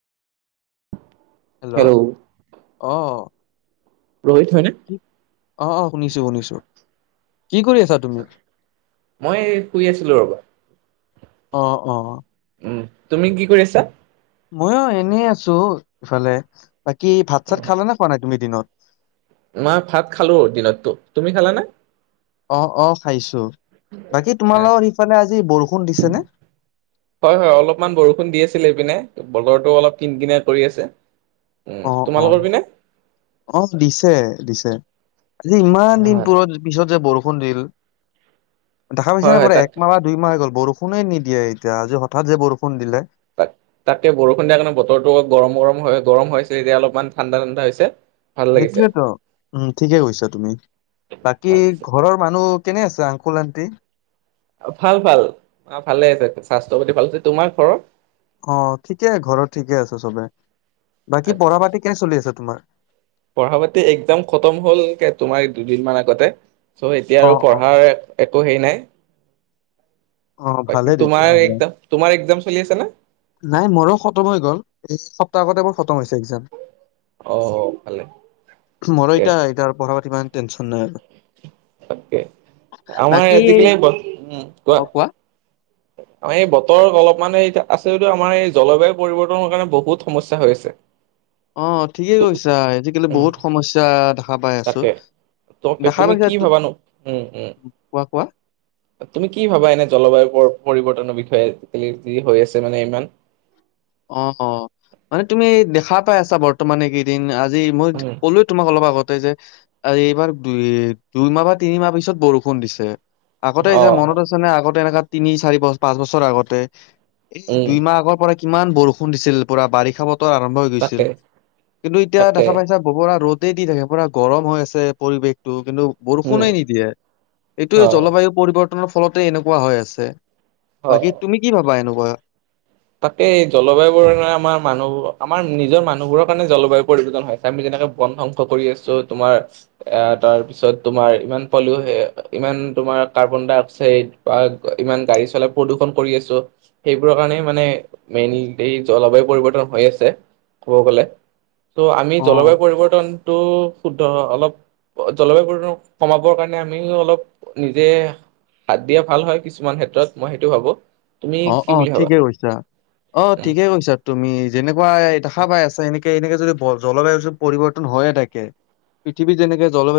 Hello অ ৰোহিত হয়নে? কি অ' অ' শুনিছো শুনিছো কি কৰি আছা তুমি মই শুই আছিলো ৰ'বা অ অ উম তুমি কি কৰি আছা ময়ো এনেই আছো ইফালে বাকী ভাত চাত খালা নে খোৱা নাই তুমি দিনত মই ভাত খালো দিনততো তুমি খালানে অ অ খাইছো বাকী তোমালোকৰ সিফালে আজি বৰষুণ দিছে নে ফিলি পিনে বতৰটো অলপ কিনকিনাই কৰি আছে উম অ অ তোমালোকৰ পিনে অ দিছে দিছে আজি ইমান দিন হয় পুৰত পিছত যে বৰষুণ বৰষুণ দিল দেখা পাইছা নে হয় পোৱা তাক একমাহ বা দুইমাহ হৈ গ'ল বৰষুণ বৰষুণে নিদিয়ে এতিয়া আজি হঠাৎ যে বৰষুণ দিলে তাত তাকে বৰষুণ দিয়া কাৰণে বতৰটো অ গৰম গৰম হৈ গৰম হৈছে এতিয়া অলপমান ঠাণ্ডা ঠাণ্ডা হৈছে ভাল লাগিছে সেইটোয়েতো উম ঠিকে কৈছা তুমি বাকী আচ্ছা। ঘৰৰ মানুহ কেনে আছে আংকুল আণ্টি ভাল ভাল অ ভালে আছে স্বাস্থ্য পাতি ভাল আছে তোমাৰ ঘৰৰ অ', ঠিকে ঘৰত ঠিকে আছে চবে বাকী আচ্ছা পঢ়া পাতি কেনে চলি আছে তোমাৰ পঢ়া পাতি এক্জাম খতম হ'লগে তোমাৰ দুদিন মান আগতে ছ' এতিয়া অ আৰু অ পঢ়াৰ একো হেৰি নাই অ ভালে বাকি তোমাৰ তেতিয়াহ'লে। এক্জাম তোমাৰ এক্জাম চলি আছে নে নাই মোৰো খতম হৈ গ'ল এই সপ্তাহ আগতে মোৰ খতম হৈছে এক্জাম অ ভালে মোৰ তাকে এতিয়া এটা পঢ়া পাতি ইমান টেনচন নাই আৰু তাকে আমাৰ বাকী আজিকালি বাৰিষা উম কোৱা [inaudible] আমাৰ এই বতৰ অলপমানানে এতিয়া আছে যদি আমাৰ এই জলবায়ু পৰিৱৰ্তনৰ কাৰণে বহুত সমস্যা হৈ আছে অ ঠিকে কৈছা আজিকালি উম বহুত সমস্যা দেখা পাই আছো। তাকে ত দেখা তুমি পাইছা কি তো ভাবানো উম উম কোৱা কোৱা? তুমি কি ভাবা এনে জলবায়ু ওপৰত পৰিৱৰ্তনৰ বিষয়ে আজিকালি যি হৈ আছে মানে ইমান হা পাই আছা বৰ্তমানে কেইদিন আজি মই উম কলোই তোমাক অলপ আগতে যে আৰু এইবাৰ দুই দুইমাহ বা তিনিমাহ পিছত বৰষুণ দিছে আগতে অ যে মনত আছে নে আগতে এনেকা তিনি চাৰি পাঁচ বছৰ আগতে এই উম দুই মাহ আগৰ পৰা কিমান বৰষুণ দিছিল পুৰা বাৰিষা বতৰ ত আৰম্ভ হৈ গৈছিল তাকে কিন্তু এতিয়া তাকে দেখা পাইছা বগৰা ৰ'দ গোটেই দি থাকে পুৰা গৰম হৈ আছে পৰিৱেশটো কিন্তু উম বৰষুণে নিদিয়ে এইটো অ জলবায়ু পৰিৱৰ্তনৰ ফলতে এনেকুৱা হৈ আছে অ বাকী তুমি কি ভাবা এনেকুৱা তাকেই জলবায়ু বোৰ কাৰণে আমাৰ মানুহ আমাৰ নিজৰ মানুহবোৰৰ কাৰণে জলবায়ু পৰিৱৰ্তন হৈছে আমি যেনেকে বন ধ্বংস কৰি আছো তোমাৰ এ তাৰ পিছত তোমাৰ ইমান পালোে ইমান তোমাৰ অ' কাৰ্বনডাই অক্সাইড বা ইমান গাৰী চলে প্ৰদূষণ কৰি আছোঁ সেইবোৰৰ কাৰনে। মানে মেইন এই জলবায়ু পৰিৱৰ্তন হৈ আছে ক'ব গলে। ত' আমি অ জলবায়ু পৰিৱৰ্তনটো শুদ্ধ অলপ জলবায়ু পৰি কমাবৰ কাৰণে আমিও অলপ নিজে হাত দিয়া ভাল হয় কিছুমান ক্ষেত্ৰত মই সেইটো ভাবো তুমি অ কি অ বুলি ভাবা ঠিকে কৈছা অ ঠিকে কৈছা তুমি যেনেকুৱা দেখা পাই আছা এনেকে এনেে জলবায়ু চ পৰিৱৰ্তন হৈয়ে থাকে পৃথিৱী যেনেকে জলবায়ু